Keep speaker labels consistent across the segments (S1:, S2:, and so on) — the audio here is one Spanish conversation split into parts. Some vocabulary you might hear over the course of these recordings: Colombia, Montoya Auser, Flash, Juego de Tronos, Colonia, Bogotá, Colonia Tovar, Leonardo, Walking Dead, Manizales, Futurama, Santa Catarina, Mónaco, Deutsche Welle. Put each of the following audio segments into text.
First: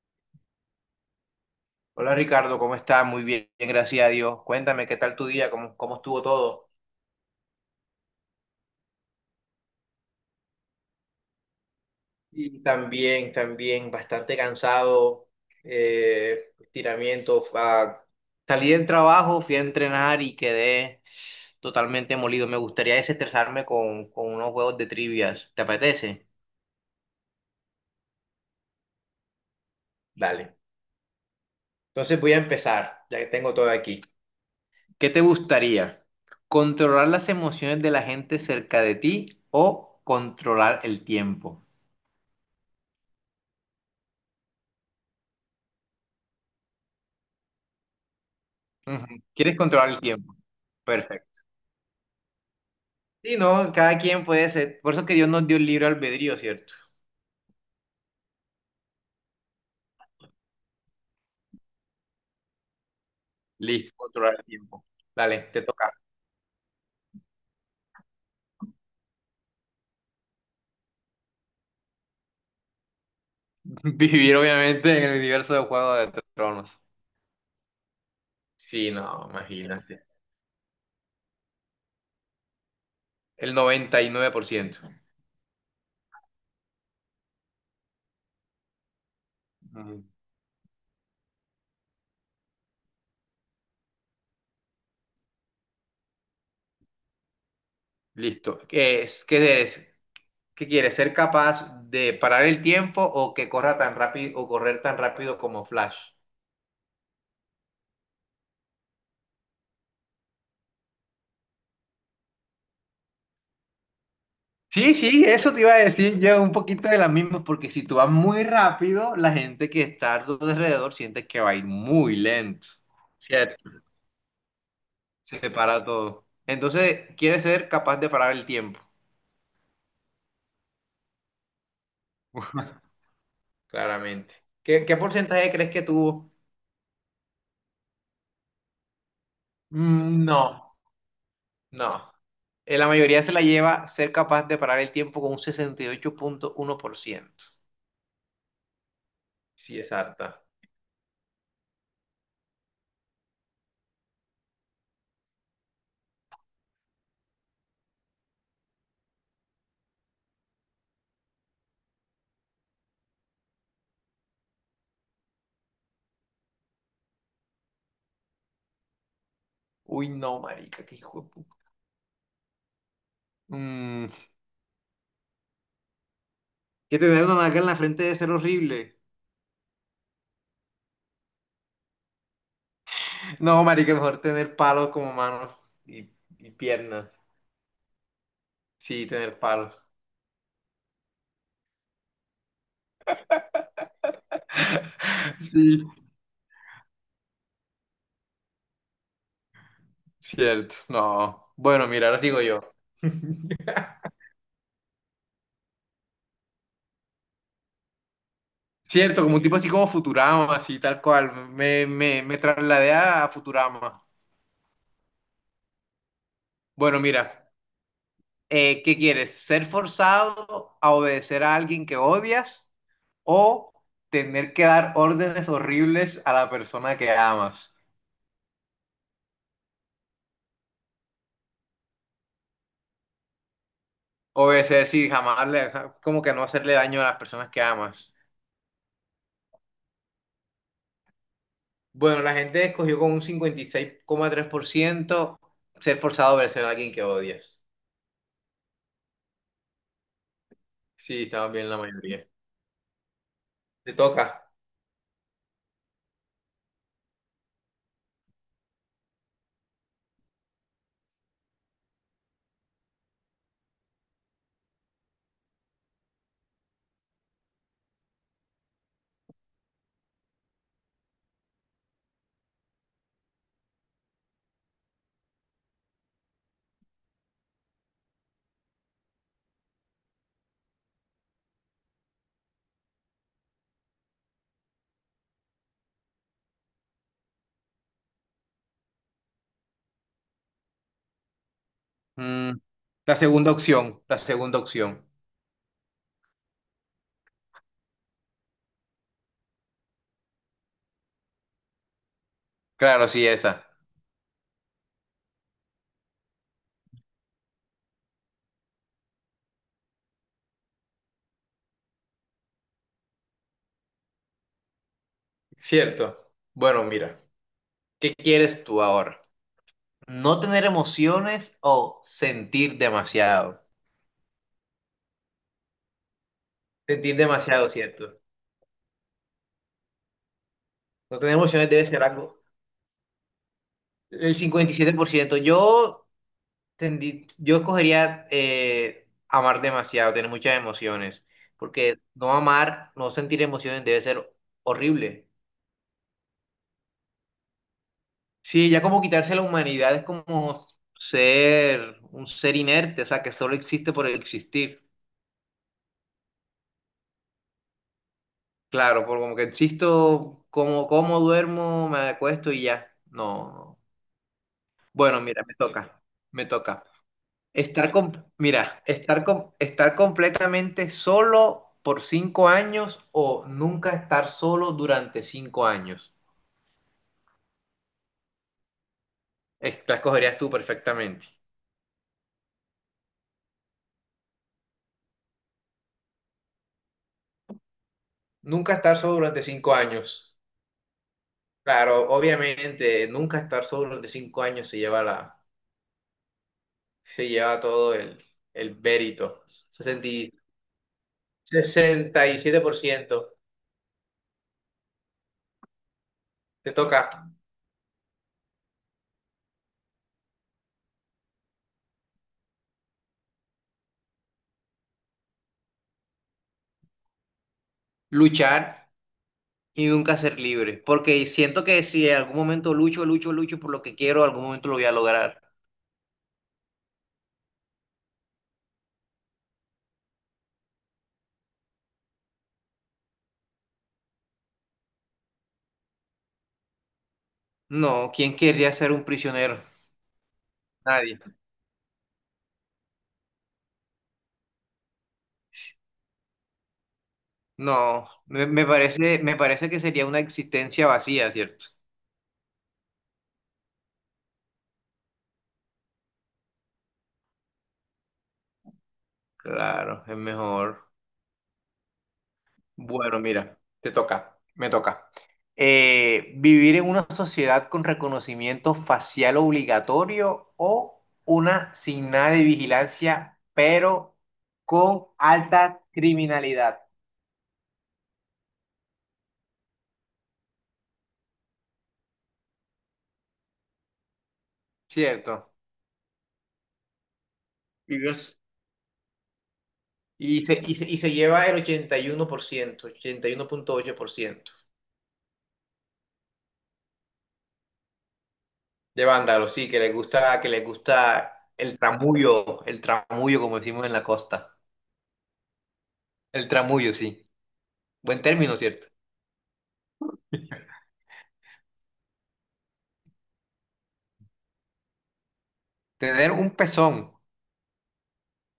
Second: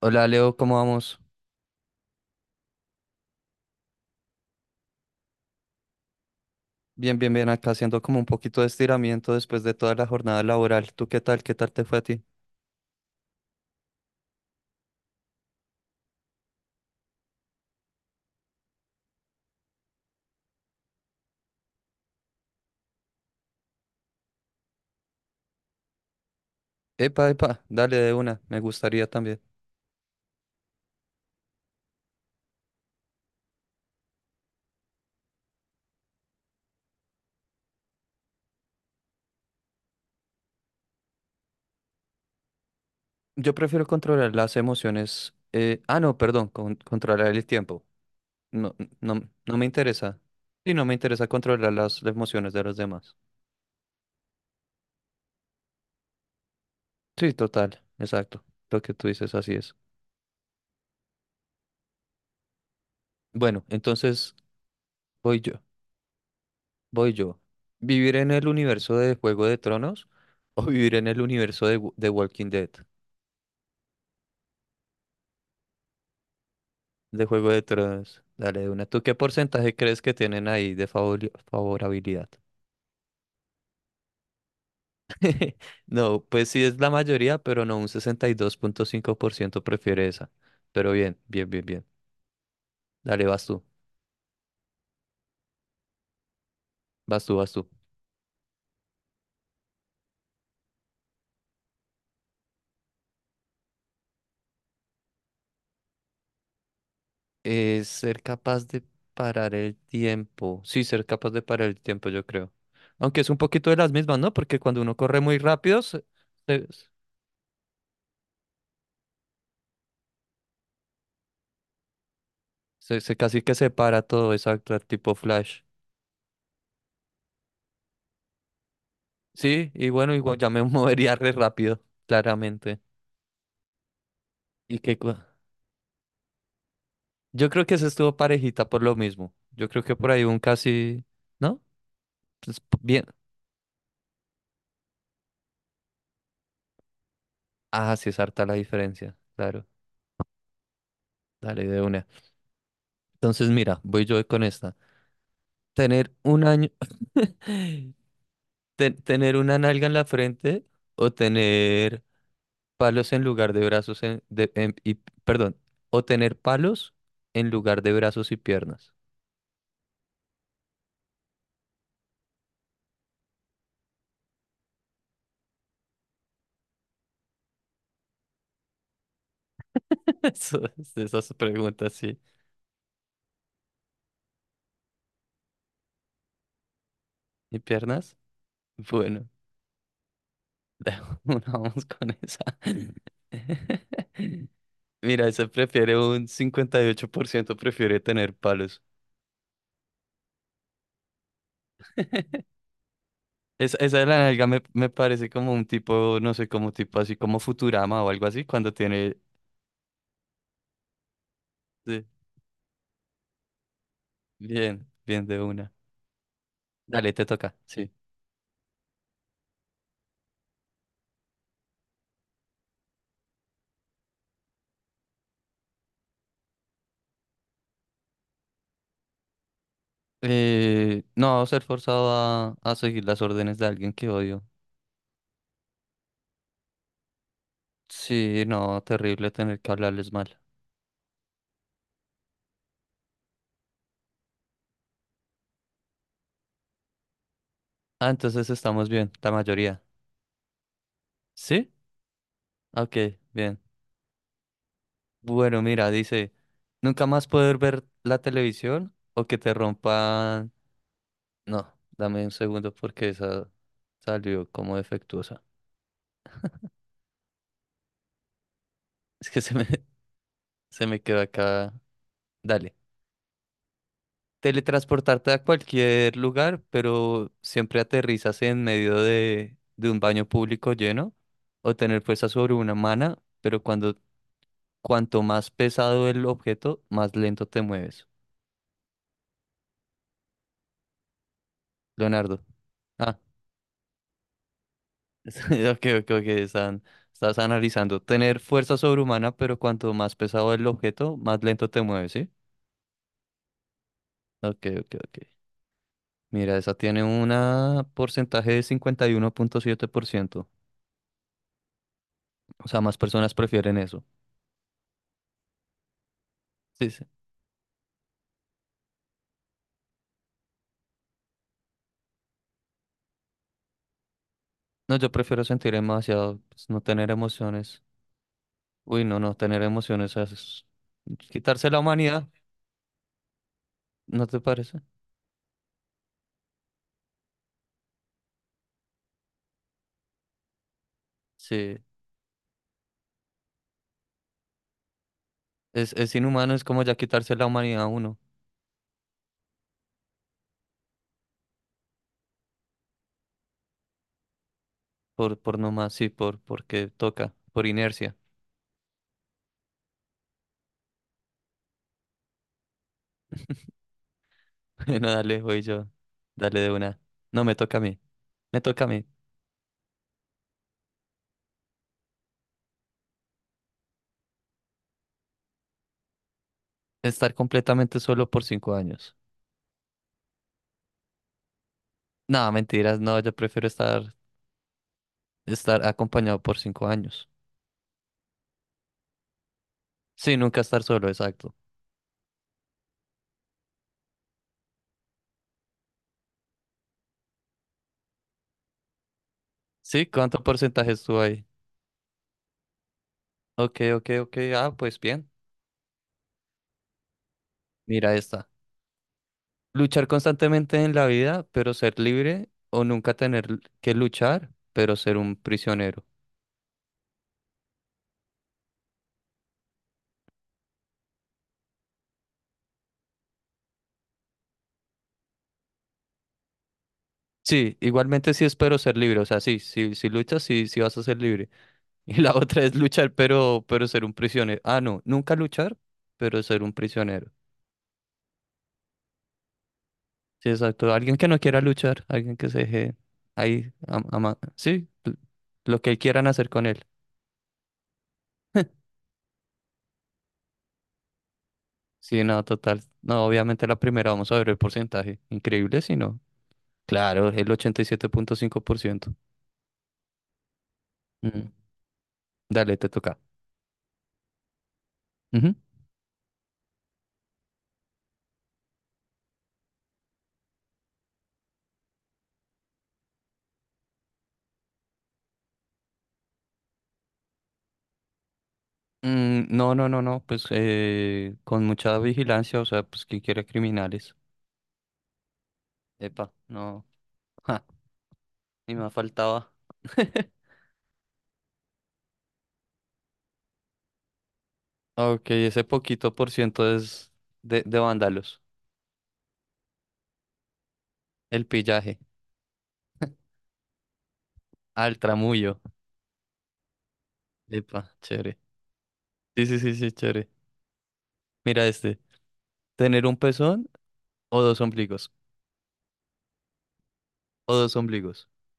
S1: Hola Leo, ¿cómo vamos?
S2: Hola Ricardo, ¿cómo estás? Muy bien, gracias a Dios. Cuéntame, ¿qué tal tu día? ¿Cómo estuvo todo?
S1: Bien, bien, bien, acá haciendo como un poquito de estiramiento después de toda la jornada laboral. ¿Tú qué tal? ¿Qué tal te fue a ti?
S2: Y también, bastante cansado, estiramiento. Salí del trabajo, fui a entrenar y quedé totalmente molido. Me gustaría desestresarme con unos juegos de trivias. ¿Te apetece?
S1: Epa, epa, dale de una, me gustaría también.
S2: Dale. Entonces voy a empezar, ya que tengo todo aquí. ¿Qué te gustaría? ¿Controlar las emociones de la gente cerca de ti o controlar el tiempo?
S1: Yo prefiero controlar las emociones. No, perdón, controlar el tiempo. No,
S2: Ujú.
S1: no, no
S2: Quieres
S1: me
S2: controlar el
S1: interesa.
S2: tiempo.
S1: Sí, no me interesa
S2: Perfecto.
S1: controlar las emociones de los demás.
S2: Sí, no, cada quien puede ser. Por eso que Dios nos dio el libre albedrío, ¿cierto?
S1: Sí, total, exacto. Lo que tú dices, así es. Bueno,
S2: Listo,
S1: entonces
S2: controlar el tiempo. Dale,
S1: voy yo,
S2: te toca.
S1: voy yo. ¿Vivir en el universo de Juego de Tronos o vivir en el universo de Walking Dead?
S2: Vivir, obviamente, en el universo de Juego de Tronos.
S1: De Juego de Tronos. Dale, de una.
S2: Sí,
S1: ¿Tú qué
S2: no,
S1: porcentaje crees
S2: imagínate.
S1: que tienen ahí de favorabilidad?
S2: El 99%.
S1: No, pues sí es la mayoría, pero no, un 62,5%
S2: Ujú.
S1: prefiere esa. Pero bien, bien, bien, bien. Dale, vas tú, vas tú, vas tú.
S2: Listo. ¿Qué es? ¿Qué eres? ¿Qué quieres? ¿Ser capaz de parar el tiempo o que corra tan rápido o correr tan rápido como Flash?
S1: Ser capaz de parar el tiempo. Sí, ser capaz de parar el tiempo, yo creo. Aunque es un poquito de las mismas, ¿no? Porque cuando
S2: Sí,
S1: uno corre
S2: sí,
S1: muy
S2: eso te iba a
S1: rápido,
S2: decir yo un
S1: se-
S2: poquito de la misma, porque si tú vas muy rápido, la gente que está a tu alrededor siente que va a ir muy lento,
S1: se casi que
S2: ¿cierto?
S1: se para todo, exacto, tipo
S2: Se te
S1: Flash.
S2: para todo. Entonces, quieres ser capaz de parar el tiempo,
S1: Sí, y bueno, igual ya me movería re rápido, claramente.
S2: claramente.
S1: Y
S2: ¿Qué,
S1: qué
S2: qué
S1: cu-
S2: porcentaje crees que tuvo?
S1: Yo creo que se estuvo parejita por lo mismo. Yo creo que por ahí
S2: Mm.
S1: un
S2: No,
S1: casi, ¿no?
S2: no.
S1: Pues
S2: La
S1: bien.
S2: mayoría se la lleva ser capaz de parar el tiempo con un 68,1%.
S1: Ah, sí es harta la diferencia. Claro.
S2: Sí, es harta.
S1: Dale de una. Entonces, mira, voy yo con esta. Tener un año, tener una nalga en la frente o tener palos en lugar de brazos perdón, o tener palos en lugar de brazos y piernas.
S2: Uy, no, marica, qué hijo de puta. Mm, que tener una marca en la frente debe ser horrible.
S1: Eso, esas preguntas, sí.
S2: No, marica, mejor tener palos como manos y piernas.
S1: ¿Y piernas?
S2: Sí,
S1: Bueno,
S2: tener palos.
S1: vamos con esa. Mira, esa
S2: Sí,
S1: prefiere un 58% prefiere tener palos.
S2: cierto. No. Bueno, mira, ahora sigo yo.
S1: Esa de la nalga me parece como un tipo, no sé, como tipo así como Futurama o algo así, cuando tiene...
S2: Cierto, como un tipo así como Futurama, así tal cual. Me,
S1: Sí,
S2: me, me trasladé a Futurama.
S1: bien, bien de una.
S2: Bueno,
S1: Dale, te
S2: mira,
S1: toca, sí.
S2: ¿qué quieres? ¿Ser forzado a obedecer a alguien que odias o tener que dar órdenes horribles a la persona que amas?
S1: No, ser forzado a seguir las órdenes de alguien que odio.
S2: Obedecer, sí, jamás le, como que no hacerle daño a las personas que amas.
S1: Sí, no, terrible tener que hablarles mal.
S2: Bueno, la gente escogió con un 56,3% ser forzado a obedecer a alguien que odias.
S1: Ah, entonces estamos bien, la mayoría.
S2: Sí, estaba bien
S1: ¿Sí?
S2: la mayoría.
S1: Ok, bien.
S2: Te toca.
S1: Bueno, mira, dice, nunca más poder ver la televisión o que te rompan... No, dame un segundo porque esa salió como defectuosa. Es que se me, se me quedó acá. Dale. Teletransportarte a cualquier lugar, pero siempre aterrizas en medio de un baño público lleno o tener fuerza sobre una mana, pero cuando cuanto más pesado el objeto, más lento te mueves. Leonardo.
S2: Mm, la
S1: Ah,
S2: segunda opción, la segunda opción.
S1: ok, ok, ok, estás analizando. Tener fuerza sobrehumana, pero cuanto más pesado el objeto, más lento te mueves, ¿sí?
S2: Claro, sí, esa.
S1: Ok, ok, ok. Mira, esa tiene un porcentaje de 51,7%. O sea, más personas prefieren eso.
S2: Cierto. Bueno,
S1: Sí, sí.
S2: mira, ¿qué quieres tú ahora? ¿No tener emociones o sentir demasiado?
S1: No, yo prefiero sentir demasiado, pues, no tener
S2: Sentir demasiado,
S1: emociones.
S2: cierto.
S1: Uy, no, no tener emociones es
S2: No tener
S1: quitarse
S2: emociones
S1: la
S2: debe ser
S1: humanidad,
S2: algo.
S1: ¿no
S2: El
S1: te
S2: cincuenta y
S1: parece?
S2: siete por ciento Yo escogería amar demasiado, tener muchas emociones,
S1: Sí,
S2: porque no amar, no sentir emociones debe ser horrible.
S1: es inhumano, es como ya quitarse la humanidad a uno,
S2: Sí, ya como quitarse la humanidad es como ser un ser inerte, o sea, que solo existe por existir.
S1: por nomás, sí, por, porque toca, por inercia.
S2: Claro, por como que existo, como duermo, me acuesto y ya. No, no, no.
S1: Bueno,
S2: Bueno,
S1: dale,
S2: mira, me
S1: voy yo.
S2: toca, me
S1: Dale de
S2: toca.
S1: una. No, me toca a
S2: Estar
S1: mí.
S2: com-
S1: Me
S2: mira,
S1: toca a mí.
S2: estar com- estar completamente solo por 5 años o nunca estar solo durante 5 años.
S1: Estar completamente solo por 5 años.
S2: La escogerías tú perfectamente.
S1: No, mentiras, no, yo prefiero estar, estar acompañado por 5 años.
S2: Nunca estar solo durante cinco
S1: Sí,
S2: años.
S1: nunca estar solo, exacto.
S2: Claro, obviamente, nunca estar solo durante cinco años se lleva todo el mérito.
S1: Sí,
S2: 60 y-
S1: ¿cuánto porcentaje estuvo ahí?
S2: 67%.
S1: Ok, ok, ok. Ah, pues bien.
S2: Te toca.
S1: Mira esta. Luchar constantemente en la vida, pero ser libre, o nunca tener que luchar, pero ser un prisionero.
S2: Luchar y nunca ser libre, porque siento que si en algún momento lucho, lucho, lucho por lo que quiero, algún momento lo voy a lograr.
S1: Sí, igualmente sí espero ser libre. O sea, sí, sí, si luchas, sí, sí vas a ser libre. Y la otra es luchar, pero ser un prisionero. Ah, no, nunca luchar, pero ser un prisionero.
S2: No, ¿quién querría ser un prisionero?
S1: Sí, exacto. Alguien
S2: Nadie.
S1: que no quiera luchar, alguien que se deje ahí, sí, lo que quieran hacer con él.
S2: No, me, me parece, me parece que sería una existencia vacía, ¿cierto?
S1: Sí, no, total. No, obviamente la primera, vamos a ver el porcentaje. Increíble, si no. Claro, el 87.5%.
S2: Claro, es mejor.
S1: Mm, dale, te toca.
S2: Bueno, mira, me toca.
S1: Ujú.
S2: ¿Vivir en una sociedad con reconocimiento facial obligatorio o una sin nada de vigilancia, pero con alta criminalidad?
S1: Mm, no, no, no, no, pues con mucha vigilancia, o sea, pues quien quiera criminales.
S2: Cierto.
S1: Epa, no.
S2: Y Dios.
S1: Ni me faltaba.
S2: Y se, y se, y se lleva el 81,8%
S1: Ok, ese poquito por ciento es de vándalos.
S2: de vándalos, sí, que les
S1: El
S2: gusta
S1: pillaje.
S2: el tramullo, como decimos en la costa.
S1: Al tramullo.
S2: El tramullo, sí.
S1: Epa,
S2: Buen
S1: chévere.
S2: término, ¿cierto?
S1: Sí, sí, sí, sí, chévere. Mira este. ¿Tener un pezón o dos ombligos?
S2: Tener un pezón.
S1: O dos ombligos.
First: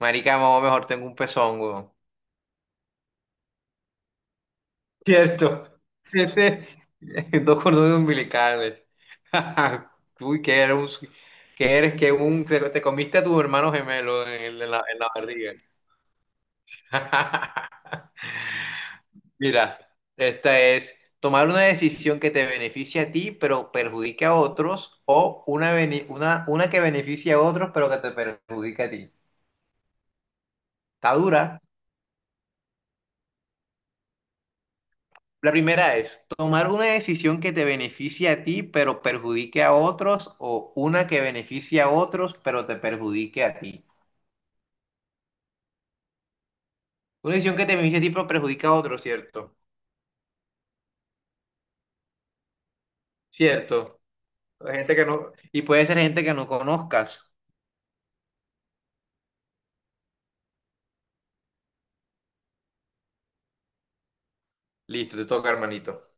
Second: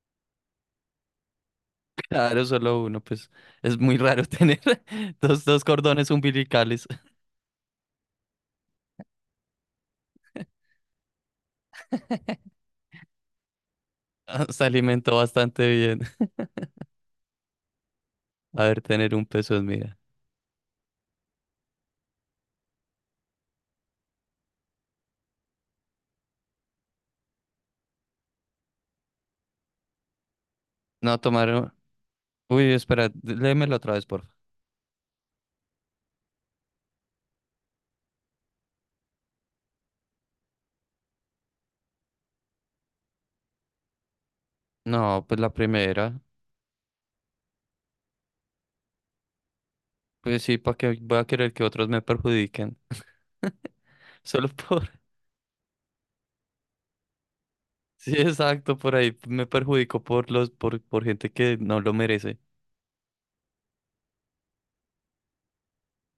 S2: Marica, mamá, mejor tengo un pezón, weón.
S1: Claro, solo uno, pues es muy raro tener dos, dos
S2: ¿Cierto?
S1: cordones umbilicales.
S2: Dos cordones umbilicales. Uy, que eres te comiste a tu hermano gemelo en,
S1: Ah,
S2: el-
S1: se
S2: en la, en la
S1: alimentó
S2: barriga.
S1: bastante bien. A ver, tener un pezón,
S2: Mira,
S1: mira.
S2: esta es tomar una decisión que te beneficie a ti, pero perjudique a otros, o una que beneficie a otros, pero que te perjudique a ti. Está
S1: No,
S2: dura.
S1: tomaron. Uy, espera, léemelo otra vez, porfa.
S2: La primera es tomar una decisión que te beneficie a ti, pero perjudique a otros, o una que beneficie a otros, pero te perjudique a ti.
S1: No, pues la primera.
S2: Una decisión que te beneficie a ti, pero perjudica a otros, ¿cierto?
S1: Pues sí, ¿para qué voy a querer que otros me perjudiquen?
S2: Cierto.
S1: Solo
S2: Hay
S1: por...
S2: gente que no, y puede ser gente que no conozcas.
S1: Sí, exacto, por ahí me perjudico por por gente que no lo merece.
S2: Listo, te toca, hermanito.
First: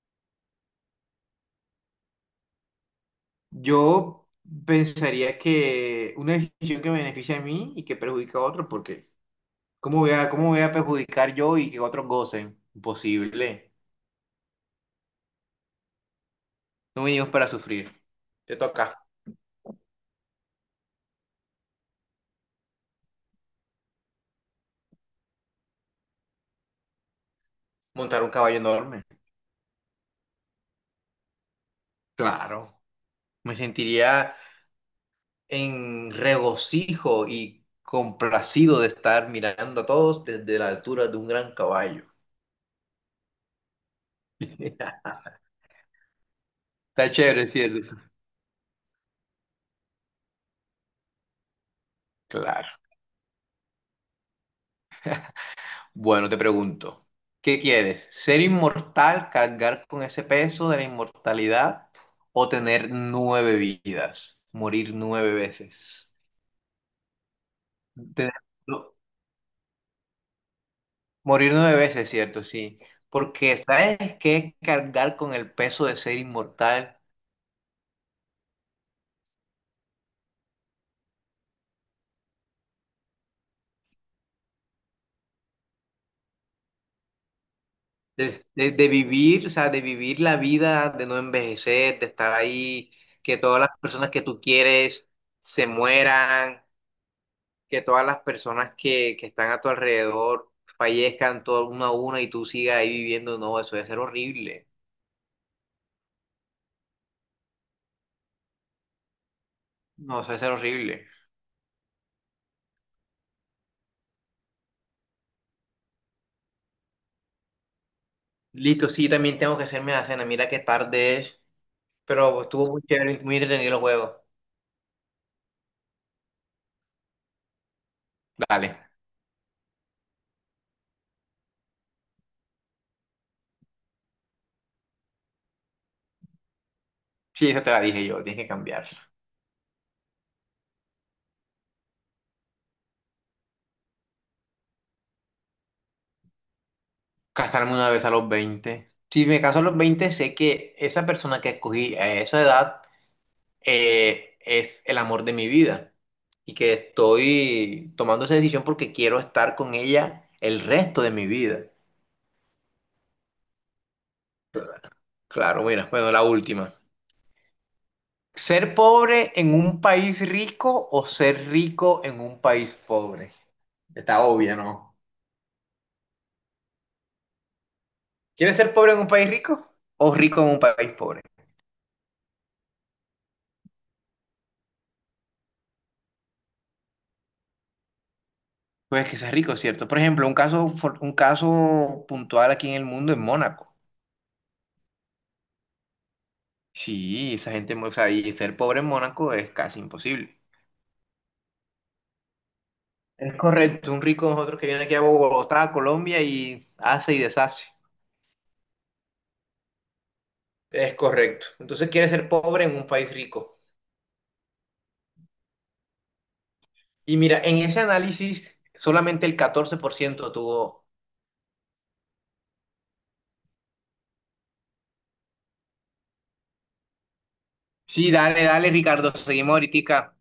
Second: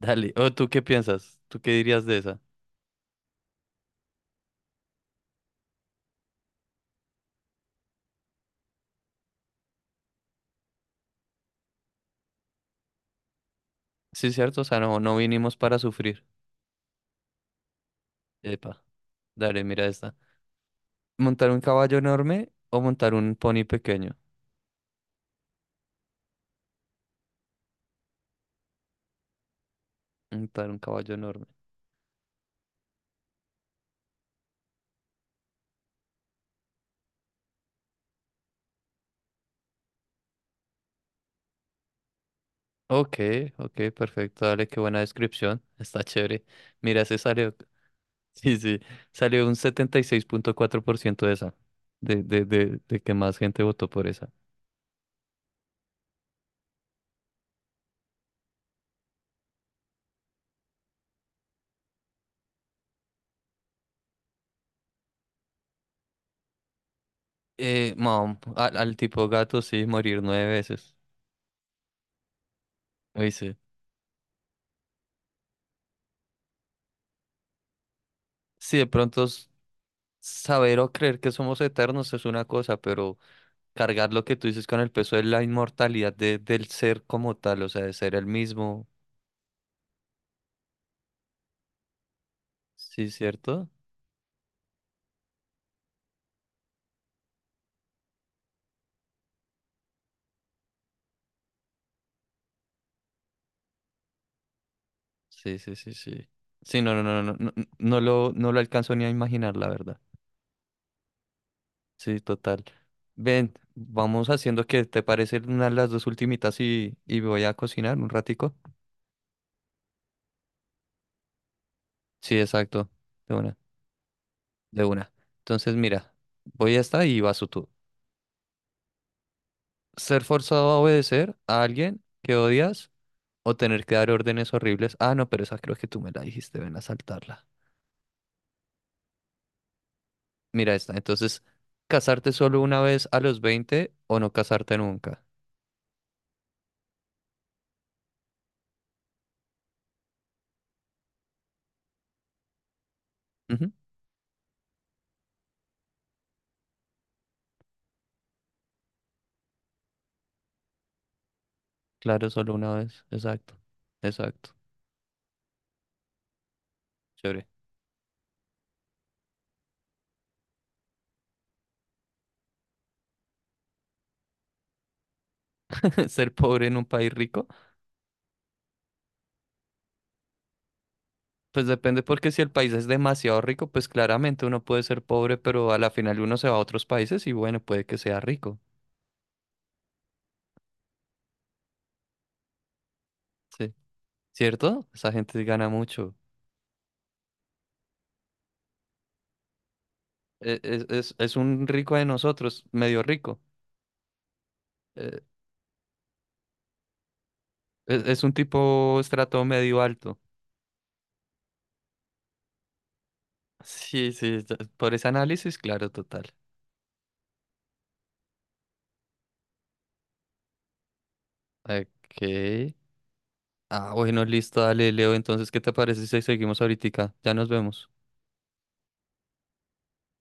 S1: Dale. ¿O tú qué piensas? ¿Tú qué dirías de esa?
S2: Yo pensaría que una decisión que me beneficia a mí y que perjudica a otro, porque ¿cómo voy a perjudicar yo y que otros gocen? Imposible.
S1: Sí, cierto, o sea, no, no vinimos para sufrir.
S2: No venimos para sufrir. Te
S1: Epa,
S2: toca.
S1: dale, mira esta. ¿Montar un caballo enorme o montar un pony pequeño?
S2: Montar un caballo enorme.
S1: Montar un caballo enorme.
S2: Claro. Me sentiría en regocijo y complacido de estar mirando a todos desde la altura de un gran caballo.
S1: Ok, ok, perfecto, dale, qué buena descripción. Está chévere. Mira,
S2: Está
S1: se
S2: chévere,
S1: salió.
S2: ¿cierto?
S1: Sí, sí, salió un 76,4% de esa,
S2: Claro.
S1: de que más gente votó por esa.
S2: Bueno, te pregunto, ¿qué quieres? ¿Ser inmortal, cargar con ese peso de la inmortalidad o tener nueve vidas? Morir nueve veces. Tener- no,
S1: Al tipo gato sí, morir 9 veces.
S2: morir nueve veces, ¿cierto? Sí.
S1: Dice,
S2: Porque
S1: sí,
S2: ¿sabes qué? Cargar con el peso de ser inmortal,
S1: sí, de pronto saber o creer que somos eternos es una cosa, pero cargar lo que tú dices con el peso de la inmortalidad del ser como tal, o sea, de ser el
S2: de, de-
S1: mismo,
S2: de vivir, o sea, de vivir la vida, de no envejecer, de estar ahí,
S1: sí,
S2: que todas
S1: ¿cierto?
S2: las personas que tú quieres se mueran, que todas las personas que están a tu alrededor fallezcan todas una a una y tú sigas ahí viviendo, no, eso debe ser horrible.
S1: Sí, sí, sí, sí. Sí, no, no, no, no, no, no lo alcanzo ni a imaginar, la verdad.
S2: No, eso debe ser horrible.
S1: Sí, total. Ven, vamos haciendo que te parece una de las dos ultimitas y voy a cocinar un ratico.
S2: Listo, sí, también tengo que hacerme la cena. Mira qué tarde es,
S1: Sí,
S2: pero estuvo muy
S1: exacto.
S2: chévere,
S1: De
S2: muy
S1: una,
S2: entretenido el juego.
S1: de una. Entonces, mira, voy a esta y vas tú.
S2: Dale.
S1: Ser forzado a obedecer a alguien que odias o tener que dar órdenes horribles. Ah, no, pero esa creo que tú me la dijiste, ven a saltarla.
S2: Sí, esa te la dije yo, tienes que cambiar.
S1: Mira esta. Entonces, casarte solo una vez a los 20 o no casarte nunca.
S2: Casarme una vez a los 20. Si me caso a los 20 sé que esa persona que escogí a esa edad
S1: Ujú,
S2: es el amor de mi vida y que estoy tomando esa decisión porque quiero estar con ella el resto de mi vida.
S1: claro, solo una vez. Exacto. Exacto.
S2: Claro, mira, bueno, la última.
S1: Chévere.
S2: ¿Ser pobre en un país rico o ser rico en un país pobre? Está obvia, ¿no?
S1: Ser pobre en un país rico.
S2: ¿Quieres ser pobre en un país rico o rico en un país pobre?
S1: Pues depende porque si el país es demasiado rico, pues claramente uno puede ser pobre, pero a la final uno se va a otros países y bueno, puede que sea rico.
S2: Pues que seas rico, ¿cierto? Por ejemplo, un caso puntual aquí en el mundo es
S1: Sí.
S2: Mónaco.
S1: ¿Cierto? Esa gente gana mucho.
S2: Sí, esa gente, o sea, y ser pobre en Mónaco es casi imposible.
S1: Es, es un rico de nosotros, medio
S2: Es
S1: rico.
S2: correcto, un rico nosotros que viene aquí a
S1: Eh,
S2: Bogotá, Colombia y hace y deshace.
S1: es un tipo estrato medio alto.
S2: Es correcto. Entonces quiere ser pobre en un país rico.
S1: Sí, sí, por ese análisis, claro, total.
S2: Y mira, en ese análisis solamente el 14% tuvo.
S1: Ok. Ah, bueno, listo, dale, Leo. Entonces, ¿qué te parece si seguimos ahorita? Ya nos vemos.
S2: Sí, dale, dale, Ricardo, seguimos ahorita.